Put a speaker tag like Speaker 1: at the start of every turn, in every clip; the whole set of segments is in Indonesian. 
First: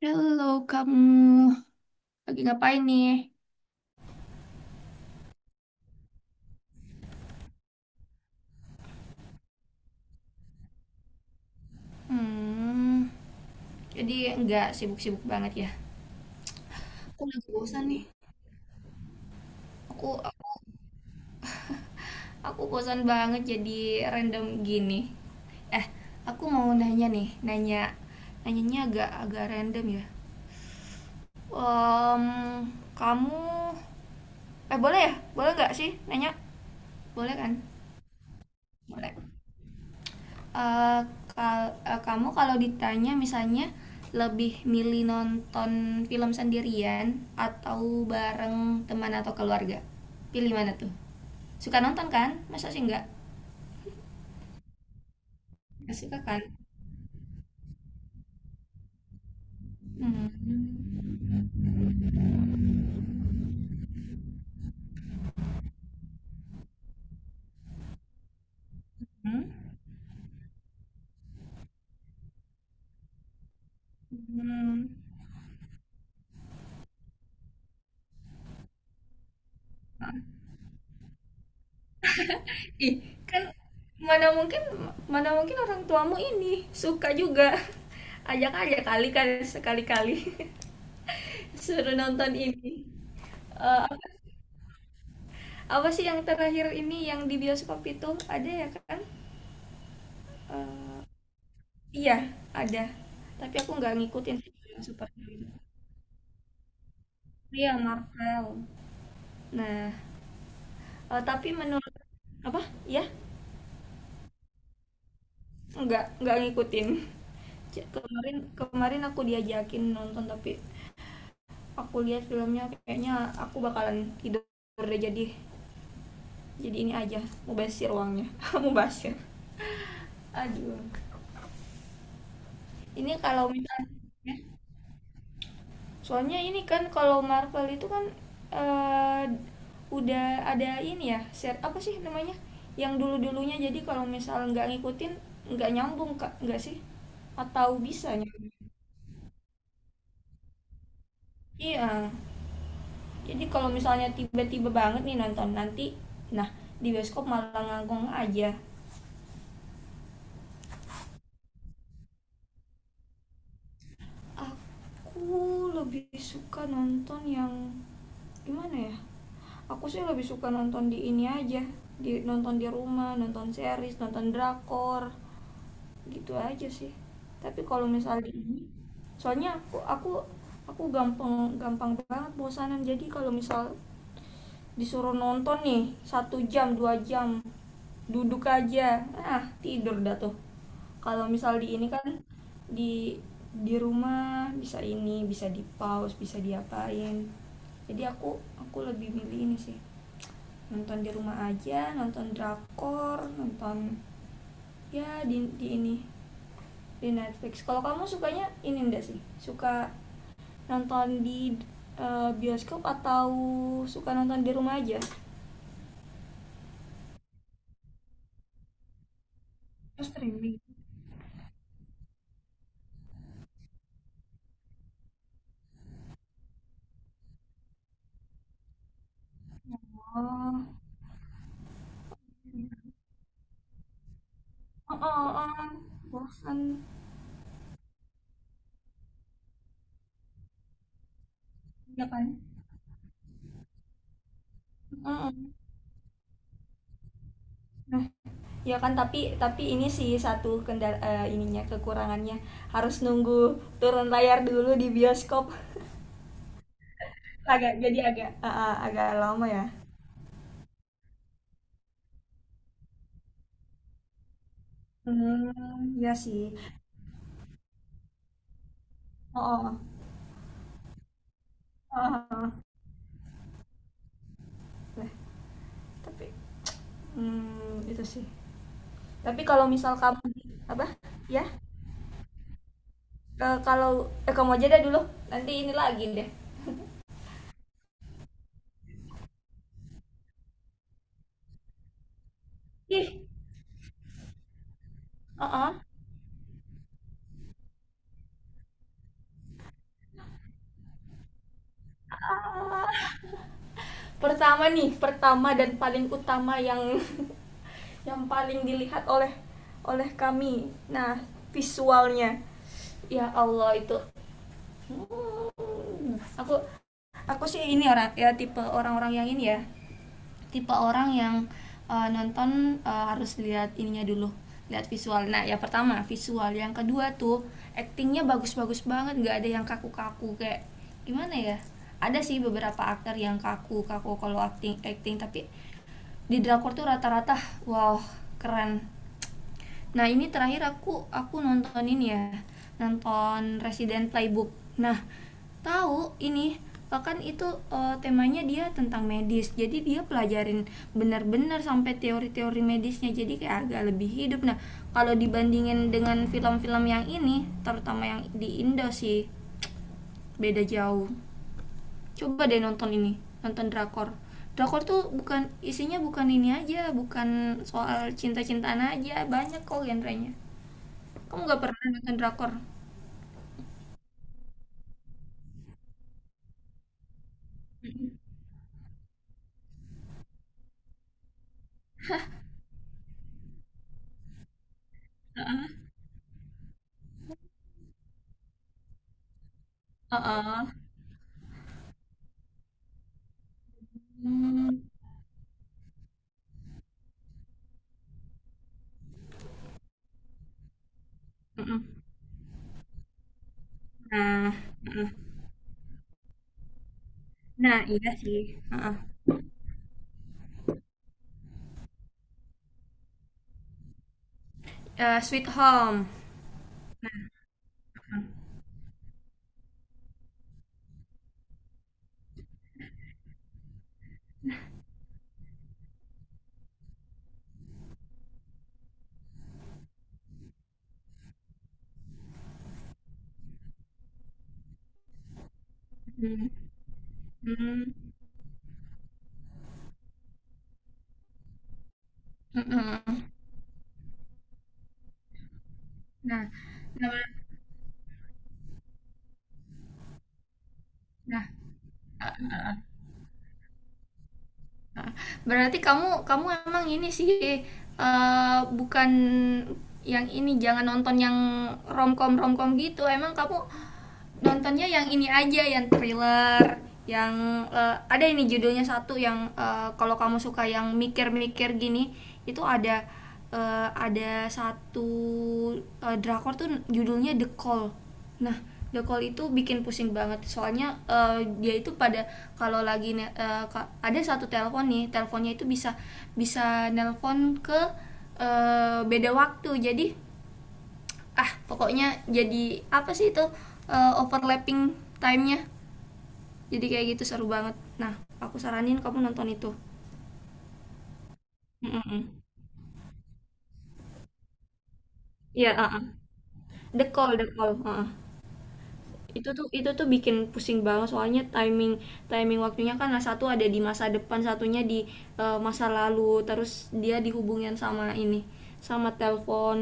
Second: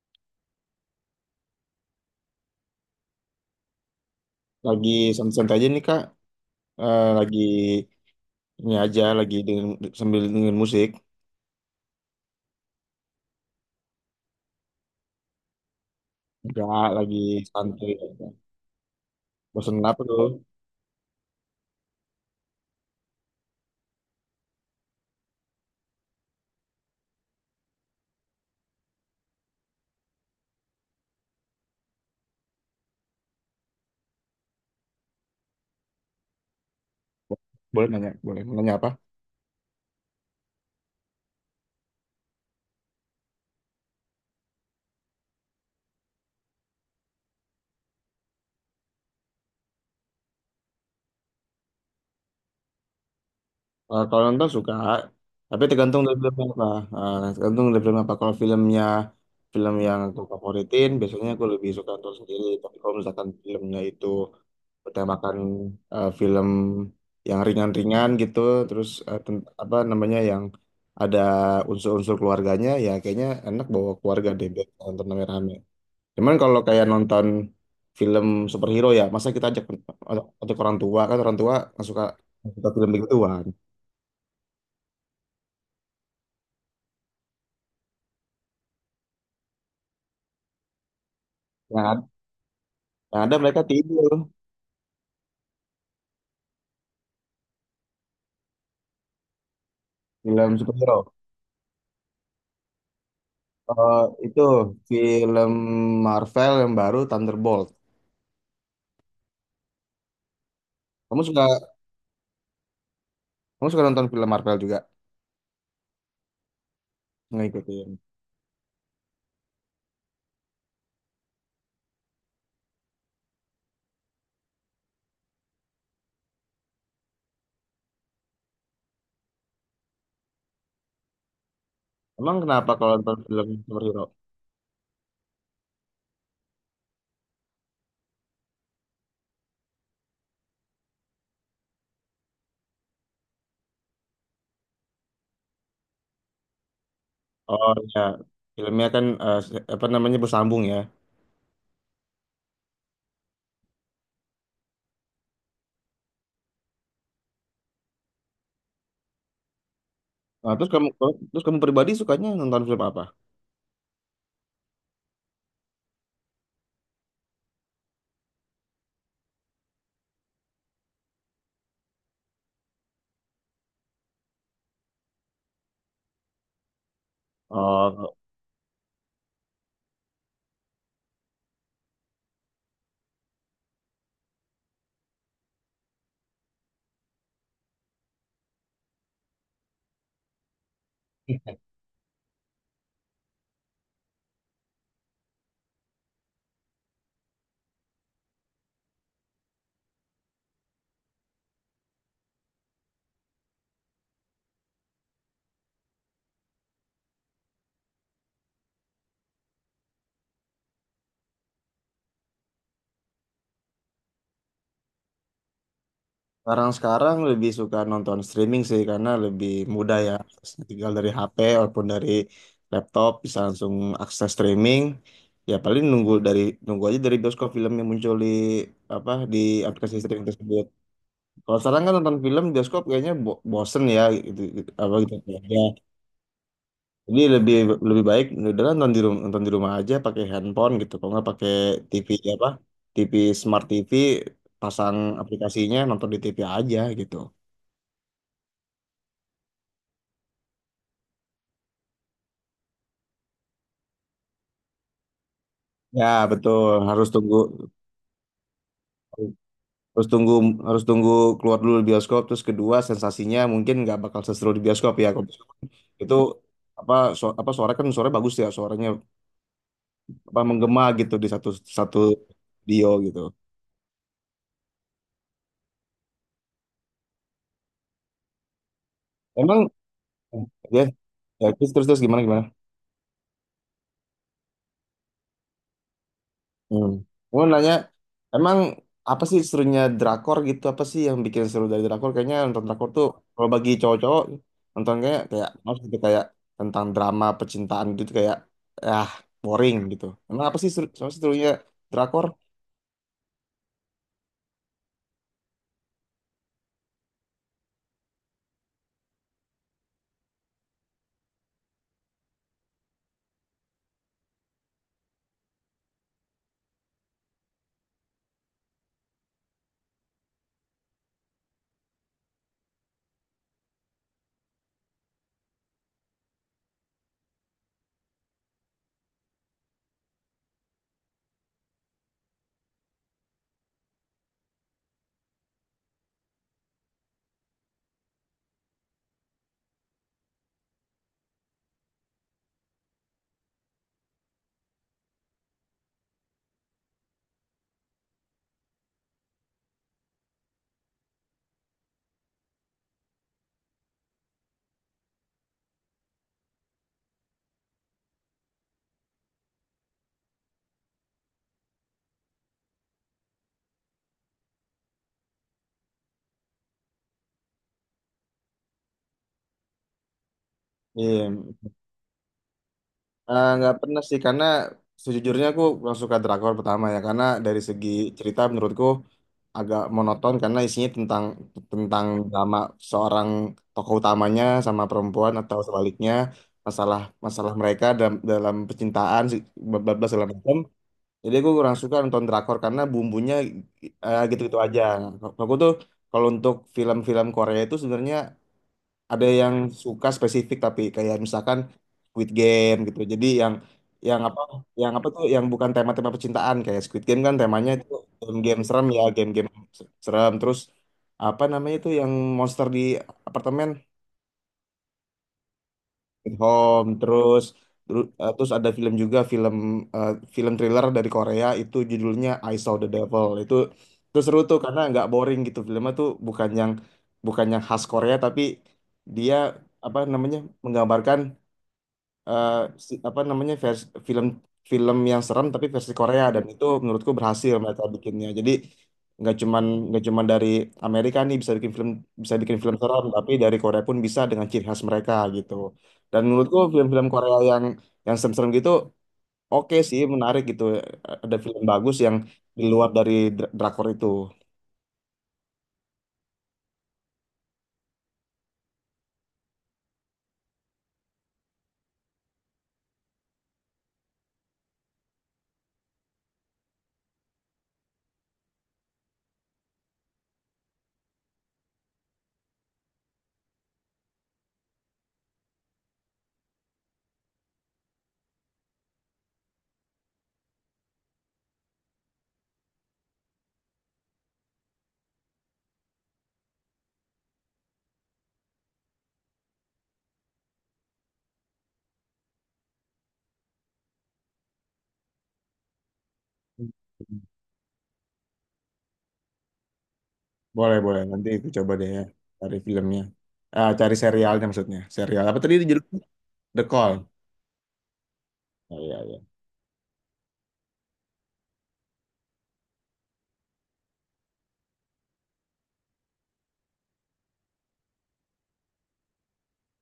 Speaker 1: Halo, kamu lagi ngapain nih?
Speaker 2: Lagi santai-santai aja nih Kak. Lagi ini aja, sambil dengerin musik.
Speaker 1: Hmm, jadi nggak sibuk-sibuk banget ya?
Speaker 2: Enggak, lagi
Speaker 1: Aku lagi bosan
Speaker 2: santai
Speaker 1: nih.
Speaker 2: aja. Bosan apa tuh?
Speaker 1: Aku aku bosan banget, jadi random gini. Eh, aku mau nanya nih, nanyanya agak agak random ya. Em, kamu boleh ya? Boleh nggak sih nanya? Boleh kan?
Speaker 2: Boleh nanya, boleh. Mau nanya apa?
Speaker 1: Boleh. Eh, kamu kalau ditanya misalnya lebih milih nonton film sendirian atau bareng teman atau keluarga, pilih mana tuh? Suka nonton kan? Masa sih enggak?
Speaker 2: Kalau nonton suka, tapi
Speaker 1: Nggak
Speaker 2: tergantung dari
Speaker 1: suka kan?
Speaker 2: film apa. Tergantung dari film apa. Kalau filmnya film yang aku favoritin,
Speaker 1: Hmm.
Speaker 2: biasanya aku lebih suka nonton sendiri. Tapi kalau misalkan filmnya itu utamakan film yang ringan-ringan gitu, terus
Speaker 1: Hmm?
Speaker 2: apa namanya, yang ada unsur-unsur keluarganya, ya kayaknya enak bawa keluarga deh biar
Speaker 1: Hmm.
Speaker 2: nonton rame-rame. Cuman kalau kayak nonton film superhero, ya masa kita ajak untuk orang tua? Kan orang tua nggak suka, nggak suka film
Speaker 1: Ih, kan
Speaker 2: begituan.
Speaker 1: mana mungkin mana mungkin orang tuamu ini suka juga. Ajak aja kali kan sekali-kali
Speaker 2: yang,
Speaker 1: suruh
Speaker 2: ad-
Speaker 1: nonton ini.
Speaker 2: yang ada mereka
Speaker 1: Eh,
Speaker 2: tidur.
Speaker 1: apa sih yang terakhir ini yang di bioskop itu ada ya kan?
Speaker 2: Film
Speaker 1: Eh,
Speaker 2: superhero.
Speaker 1: iya, ada tapi aku nggak
Speaker 2: Eh,
Speaker 1: ngikutin
Speaker 2: itu
Speaker 1: sih yang superhero itu.
Speaker 2: film Marvel yang baru, Thunderbolt.
Speaker 1: Iya, Marvel. Nah, eh,
Speaker 2: Kamu suka,
Speaker 1: tapi menurut apa ya,
Speaker 2: kamu suka nonton film Marvel juga?
Speaker 1: nggak ngikutin. C-
Speaker 2: Ngikutin.
Speaker 1: kemarin kemarin aku diajakin nonton, tapi aku lihat filmnya kayaknya aku bakalan tidur deh, jadi ini aja, mubasir uangnya mubasir, aduh.
Speaker 2: Emang kenapa kalau
Speaker 1: Ini
Speaker 2: nonton
Speaker 1: kalau
Speaker 2: film
Speaker 1: misalnya,
Speaker 2: superhero?
Speaker 1: soalnya ini kan kalau Marvel itu kan eh, udah ada ini ya, share apa sih namanya? Yang dulu-dulunya, jadi kalau misal nggak ngikutin nggak nyambung Kak, nggak sih?
Speaker 2: Oh
Speaker 1: Atau
Speaker 2: ya,
Speaker 1: bisa nyambung?
Speaker 2: filmnya kan apa namanya, bersambung ya.
Speaker 1: Iya. Jadi kalau misalnya tiba-tiba banget nih nonton nanti, nah, di bioskop malah ngangkong aja.
Speaker 2: Nah, terus kamu pribadi sukanya nonton film apa?
Speaker 1: Aku lebih suka nonton yang gimana ya? Aku sih lebih suka nonton di ini aja, di nonton di rumah, nonton series, nonton drakor. Gitu aja sih. Tapi kalau
Speaker 2: Oh,
Speaker 1: misalnya ini, soalnya aku gampang gampang banget bosanan, jadi kalau misal disuruh nonton nih 1 jam 2 jam duduk aja, ah tidur dah tuh. Kalau misal di ini kan, di di rumah bisa ini, bisa di pause, bisa diapain. Jadi aku lebih milih ini sih, nonton di rumah aja, nonton drakor, nonton ya di ini, di Netflix. Kalau kamu sukanya ini enggak sih? Suka nonton di bioskop atau suka nonton di rumah aja?
Speaker 2: sekarang-sekarang lebih suka nonton streaming sih karena lebih mudah
Speaker 1: Terus
Speaker 2: ya.
Speaker 1: streaming,
Speaker 2: Tinggal dari HP ataupun dari laptop bisa langsung akses streaming. Ya paling nunggu dari, nunggu aja dari bioskop film yang muncul di, apa, di aplikasi streaming tersebut.
Speaker 1: oh.
Speaker 2: Kalau sekarang kan nonton film bioskop kayaknya bosen ya, gitu, gitu- apa
Speaker 1: Oh,
Speaker 2: gitu.
Speaker 1: oh,
Speaker 2: Ya.
Speaker 1: oh. Bosan.
Speaker 2: Jadi lebih lebih baik udah nonton di rumah, nonton di rumah aja pakai handphone gitu. Kalau nggak pakai
Speaker 1: Iya
Speaker 2: TV
Speaker 1: kan.
Speaker 2: apa? TV, Smart TV, pasang
Speaker 1: Mm-mm.
Speaker 2: aplikasinya, nonton di TV aja gitu.
Speaker 1: Nah, ya kan, tapi ini sih satu kendala, ininya kekurangannya harus nunggu turun layar dulu di bioskop.
Speaker 2: Ya betul, harus tunggu
Speaker 1: Agak jadi agak, agak lama ya.
Speaker 2: harus tunggu harus tunggu keluar dulu di bioskop. Terus kedua, sensasinya mungkin nggak bakal seseru di bioskop ya. Kalau bioskop
Speaker 1: Hmm, ya
Speaker 2: itu
Speaker 1: sih.
Speaker 2: apa, apa, suara, kan suara bagus ya suaranya,
Speaker 1: Oh, oh.
Speaker 2: apa, menggema gitu di satu satu
Speaker 1: Oh, oh.
Speaker 2: video gitu.
Speaker 1: Nah, tapi itu sih. Tapi kalau
Speaker 2: Emang
Speaker 1: misal kamu,
Speaker 2: ya,
Speaker 1: apa? Ya,
Speaker 2: ya terus, terus gimana gimana?
Speaker 1: Ke- kalau kamu aja deh dulu. Nanti ini lagi deh.
Speaker 2: Hmm. Mau nanya, emang apa sih serunya drakor gitu? Apa sih yang bikin seru dari drakor? Kayaknya nonton drakor tuh
Speaker 1: Ih,
Speaker 2: kalau bagi cowok-cowok nonton, kayak kayak
Speaker 1: uh-uh.
Speaker 2: harus gitu, kayak tentang drama percintaan gitu, kayak ah boring gitu. Emang apa sih seru, apa sih serunya drakor?
Speaker 1: Ah. Pertama nih, pertama dan paling utama yang yang paling dilihat oleh oleh kami. Nah, visualnya. Ya Allah, itu. Hmm, aku aku sih ini orang ya, tipe orang-orang yang ini ya, tipe orang yang nonton, harus lihat ininya dulu, lihat visual. Nah, yang pertama visual, yang kedua tuh actingnya bagus-bagus banget, nggak ada yang kaku-kaku, kayak gimana ya, ada sih beberapa aktor yang kaku-kaku kalau acting acting tapi di drakor tuh rata-rata wow, keren. Nah, ini terakhir aku nonton ini ya, nonton Resident Playbook. Nah, tahu ini, bahkan itu temanya dia tentang medis, jadi dia pelajarin benar-benar sampai teori-teori medisnya, jadi kayak agak lebih hidup. Nah, kalau dibandingin dengan film-film yang ini terutama yang di Indo sih beda jauh. Coba deh nonton ini, nonton drakor. Drakor tuh bukan isinya, bukan ini aja, bukan soal cinta-cintaan aja, banyak kok genrenya.
Speaker 2: Iya.
Speaker 1: Kamu nggak pernah nonton drakor?
Speaker 2: Nggak pernah sih karena sejujurnya aku kurang suka drakor. Pertama ya karena dari segi
Speaker 1: Mm-mm.
Speaker 2: cerita menurutku agak monoton, karena isinya tentang, tentang drama seorang tokoh utamanya sama perempuan atau
Speaker 1: Heeh.
Speaker 2: sebaliknya, masalah, masalah mereka dalam, dalam percintaan, bablas segala macam.
Speaker 1: Heeh.
Speaker 2: Jadi aku kurang suka nonton drakor karena bumbunya gitu-gitu aja.
Speaker 1: Hmm.
Speaker 2: Aku tuh, kalau untuk film-film Korea itu sebenarnya ada yang suka spesifik, tapi kayak misalkan
Speaker 1: Mm-mm.
Speaker 2: Squid Game gitu. Jadi yang, yang apa
Speaker 1: Nah.
Speaker 2: yang apa
Speaker 1: Heeh.
Speaker 2: tuh, yang bukan tema-tema percintaan kayak Squid Game, kan temanya
Speaker 1: Nah,
Speaker 2: itu
Speaker 1: iya sih.
Speaker 2: game-game serem
Speaker 1: Heeh.
Speaker 2: ya, game-game serem. Terus apa namanya itu, yang monster di apartemen,
Speaker 1: Sweet Home.
Speaker 2: Sweet Home. Terus terus ada film juga, film eh, film thriller dari Korea itu judulnya I Saw the Devil. Itu seru tuh karena nggak boring gitu. Filmnya tuh bukan yang, bukan yang khas Korea, tapi dia, apa namanya, menggambarkan eh, apa namanya, film, film yang serem tapi versi Korea, dan
Speaker 1: Mm.
Speaker 2: itu menurutku berhasil mereka
Speaker 1: Mm.
Speaker 2: bikinnya. Jadi nggak cuman, nggak cuman dari Amerika nih bisa bikin film, bisa bikin film serem,
Speaker 1: Mm-mm.
Speaker 2: tapi dari Korea pun bisa, dengan ciri khas mereka gitu. Dan
Speaker 1: Nah,
Speaker 2: menurutku film-film
Speaker 1: nah,
Speaker 2: Korea yang serem-serem gitu oke sih, menarik gitu. Ada
Speaker 1: nah,
Speaker 2: film bagus yang di luar dari drakor itu.
Speaker 1: heeh. Berarti kamu kamu emang ini sih, bukan yang ini, jangan nonton yang romcom romcom gitu. Emang kamu nontonnya yang ini aja, yang thriller, yang ada ini judulnya satu yang, kalau kamu suka yang mikir-mikir gini, itu ada satu drakor tuh judulnya The Call. Nah, The Call itu bikin pusing banget, soalnya dia itu pada kalau lagi ada satu telepon nih, teleponnya itu bisa bisa nelpon ke beda waktu, jadi ah pokoknya, jadi apa sih itu, overlapping timenya, jadi kayak gitu seru banget. Nah, aku saranin kamu nonton itu.
Speaker 2: Boleh, boleh. Nanti aku coba deh ya
Speaker 1: Mm-mm.
Speaker 2: cari filmnya. Ah, cari serialnya maksudnya. Serial apa tadi
Speaker 1: Iya,
Speaker 2: judulnya?
Speaker 1: heeh.
Speaker 2: The Call.
Speaker 1: The Call, The Call. Heeh.
Speaker 2: Oh, iya, iya.
Speaker 1: Itu tuh bikin pusing banget, soalnya timing timing waktunya kan, nah, satu ada di masa depan, satunya di masa lalu, terus dia dihubungin sama ini, sama telepon.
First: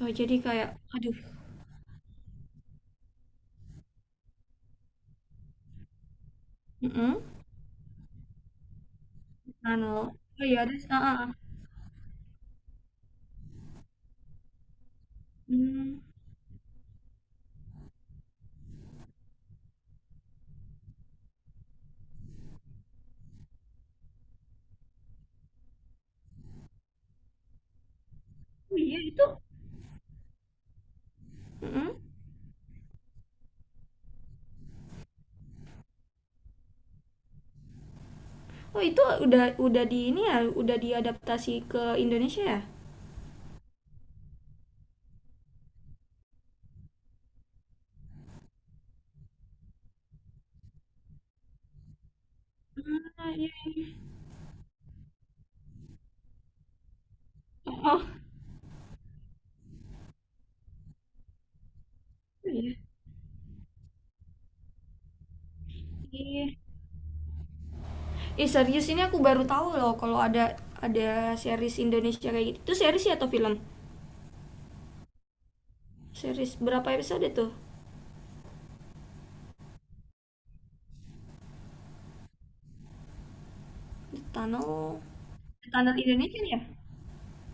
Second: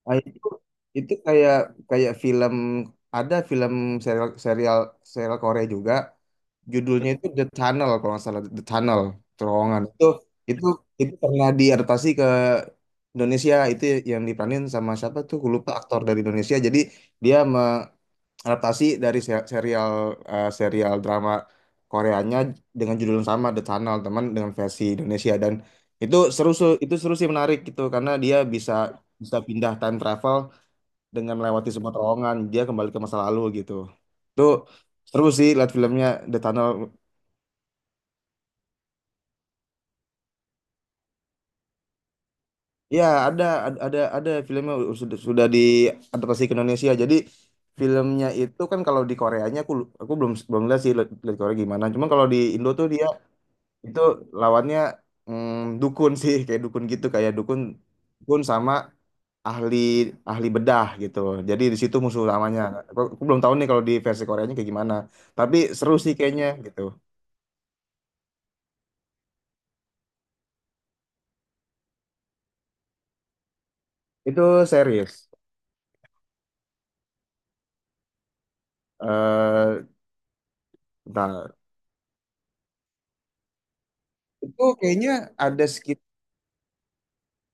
Speaker 1: Oh,
Speaker 2: Nah,
Speaker 1: jadi
Speaker 2: itu
Speaker 1: kayak,
Speaker 2: itu
Speaker 1: aduh.
Speaker 2: kayak, kayak film, ada film serial, serial serial Korea juga, judulnya
Speaker 1: Mm-mm.
Speaker 2: itu The Tunnel, kalau nggak salah, The Tunnel, terowongan.
Speaker 1: Anu,
Speaker 2: Itu,
Speaker 1: oh iya
Speaker 2: itu
Speaker 1: ada. Ah,
Speaker 2: itu
Speaker 1: ah, ah.
Speaker 2: pernah diadaptasi ke Indonesia. Itu yang diperanin sama siapa tuh, gue lupa,
Speaker 1: Hmm.
Speaker 2: aktor dari Indonesia. Jadi dia mengadaptasi dari serial, serial drama Koreanya dengan judul yang sama, The Tunnel, teman dengan versi Indonesia. Dan itu seru, itu seru sih, menarik gitu, karena dia bisa,
Speaker 1: Oh iya itu.
Speaker 2: bisa pindah time travel dengan melewati semua
Speaker 1: Mm-mm.
Speaker 2: terowongan, dia kembali ke masa lalu gitu. Itu seru sih lihat filmnya, The Tunnel.
Speaker 1: Oh itu udah di ini ya, udah diadaptasi ke Indonesia ya?
Speaker 2: Ya ada, filmnya, sudah diadaptasi ke Indonesia. Jadi filmnya itu kan, kalau di Koreanya aku belum, belum lihat sih, lihat, lihat Korea gimana. Cuman kalau di Indo tuh dia
Speaker 1: Ah, iya.
Speaker 2: itu lawannya, mm, dukun sih, kayak dukun gitu, kayak dukun,
Speaker 1: Oh,
Speaker 2: dukun sama ahli, ahli bedah gitu, jadi di situ musuh utamanya.
Speaker 1: iya.
Speaker 2: Aku belum tahu nih kalau di versi Koreanya kayak gimana, tapi seru sih kayaknya
Speaker 1: Iya.
Speaker 2: gitu.
Speaker 1: Serius ini aku baru tahu loh kalau ada series Indonesia kayak gitu. Itu series ya atau film?
Speaker 2: Itu series.
Speaker 1: Series berapa episode tuh?
Speaker 2: Eh, bentar.
Speaker 1: The
Speaker 2: Itu
Speaker 1: Tunnel.
Speaker 2: kayaknya ada
Speaker 1: The Tunnel Indonesia ya?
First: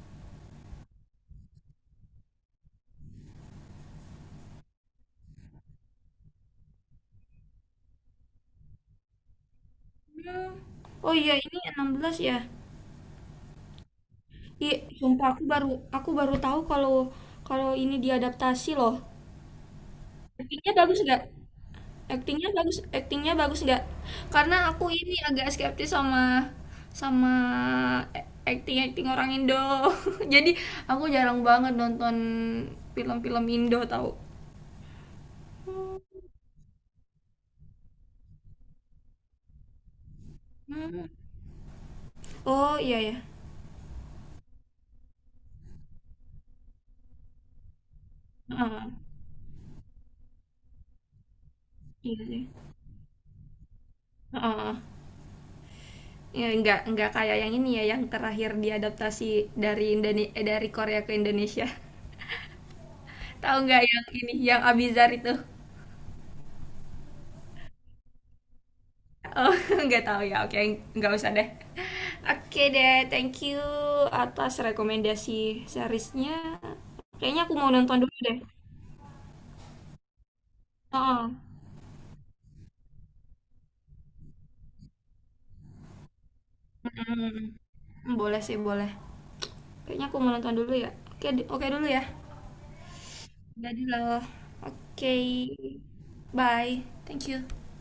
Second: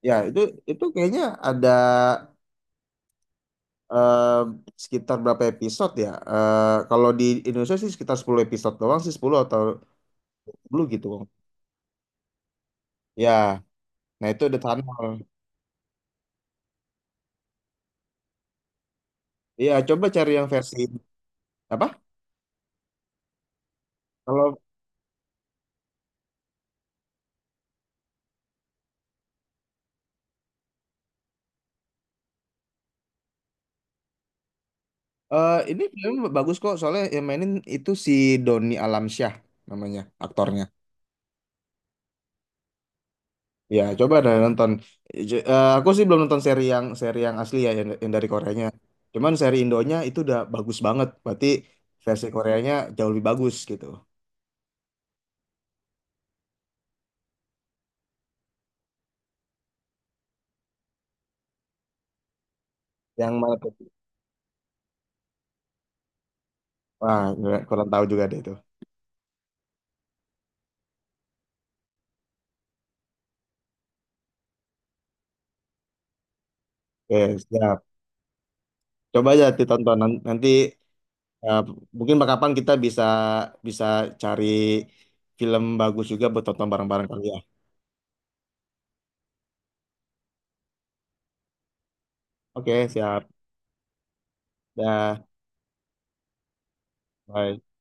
Speaker 2: ya, itu kayaknya ada eh, sekitar berapa episode ya? Eh, kalau di Indonesia sih sekitar 10 episode doang sih, 10 atau
Speaker 1: Hmm.
Speaker 2: 10 gitu.
Speaker 1: Oh iya, ini 16 ya.
Speaker 2: Ya, nah itu The
Speaker 1: Iya,
Speaker 2: Tunnel.
Speaker 1: sumpah aku baru tahu kalau kalau ini diadaptasi loh.
Speaker 2: Iya, coba cari yang
Speaker 1: Ratingnya
Speaker 2: versi
Speaker 1: bagus nggak?
Speaker 2: apa?
Speaker 1: Aktingnya bagus nggak?
Speaker 2: Kalau
Speaker 1: Karena aku ini agak skeptis sama sama akting-akting orang Indo. Jadi aku jarang banget nonton film-film Indo, tahu.
Speaker 2: ini film bagus kok, soalnya yang mainin itu si Doni Alamsyah namanya aktornya.
Speaker 1: Hmm. Oh iya ya.
Speaker 2: Ya, coba deh nonton. Aku sih belum nonton seri yang, seri yang asli ya, yang dari Koreanya.
Speaker 1: Heeh,
Speaker 2: Cuman seri Indonya itu udah bagus banget. Berarti
Speaker 1: iya
Speaker 2: versi
Speaker 1: sih.
Speaker 2: Koreanya jauh lebih bagus gitu.
Speaker 1: Heeh. Ya, nggak kayak yang ini ya, yang terakhir diadaptasi dari Korea ke Indonesia.
Speaker 2: Yang mana
Speaker 1: Tahu
Speaker 2: tuh?
Speaker 1: nggak yang ini yang Abizar itu?
Speaker 2: Wah, nggak- kurang tahu juga deh itu.
Speaker 1: Oh, nggak tahu ya. Oke, nggak usah deh. Oke deh, thank you atas rekomendasi seriesnya.
Speaker 2: Oke,
Speaker 1: Kayaknya aku mau
Speaker 2: siap.
Speaker 1: nonton dulu deh.
Speaker 2: Coba aja ditonton nanti.
Speaker 1: Oh,
Speaker 2: eh, Mungkin kapan kita bisa, bisa cari film bagus juga buat tonton bareng-bareng kali ya.
Speaker 1: boleh sih, boleh. Kayaknya aku mau nonton dulu ya. Oke, oke dulu ya.
Speaker 2: Oke, siap.
Speaker 1: Jadi loh. Oke.
Speaker 2: Dah,
Speaker 1: Bye. Thank you.
Speaker 2: bye.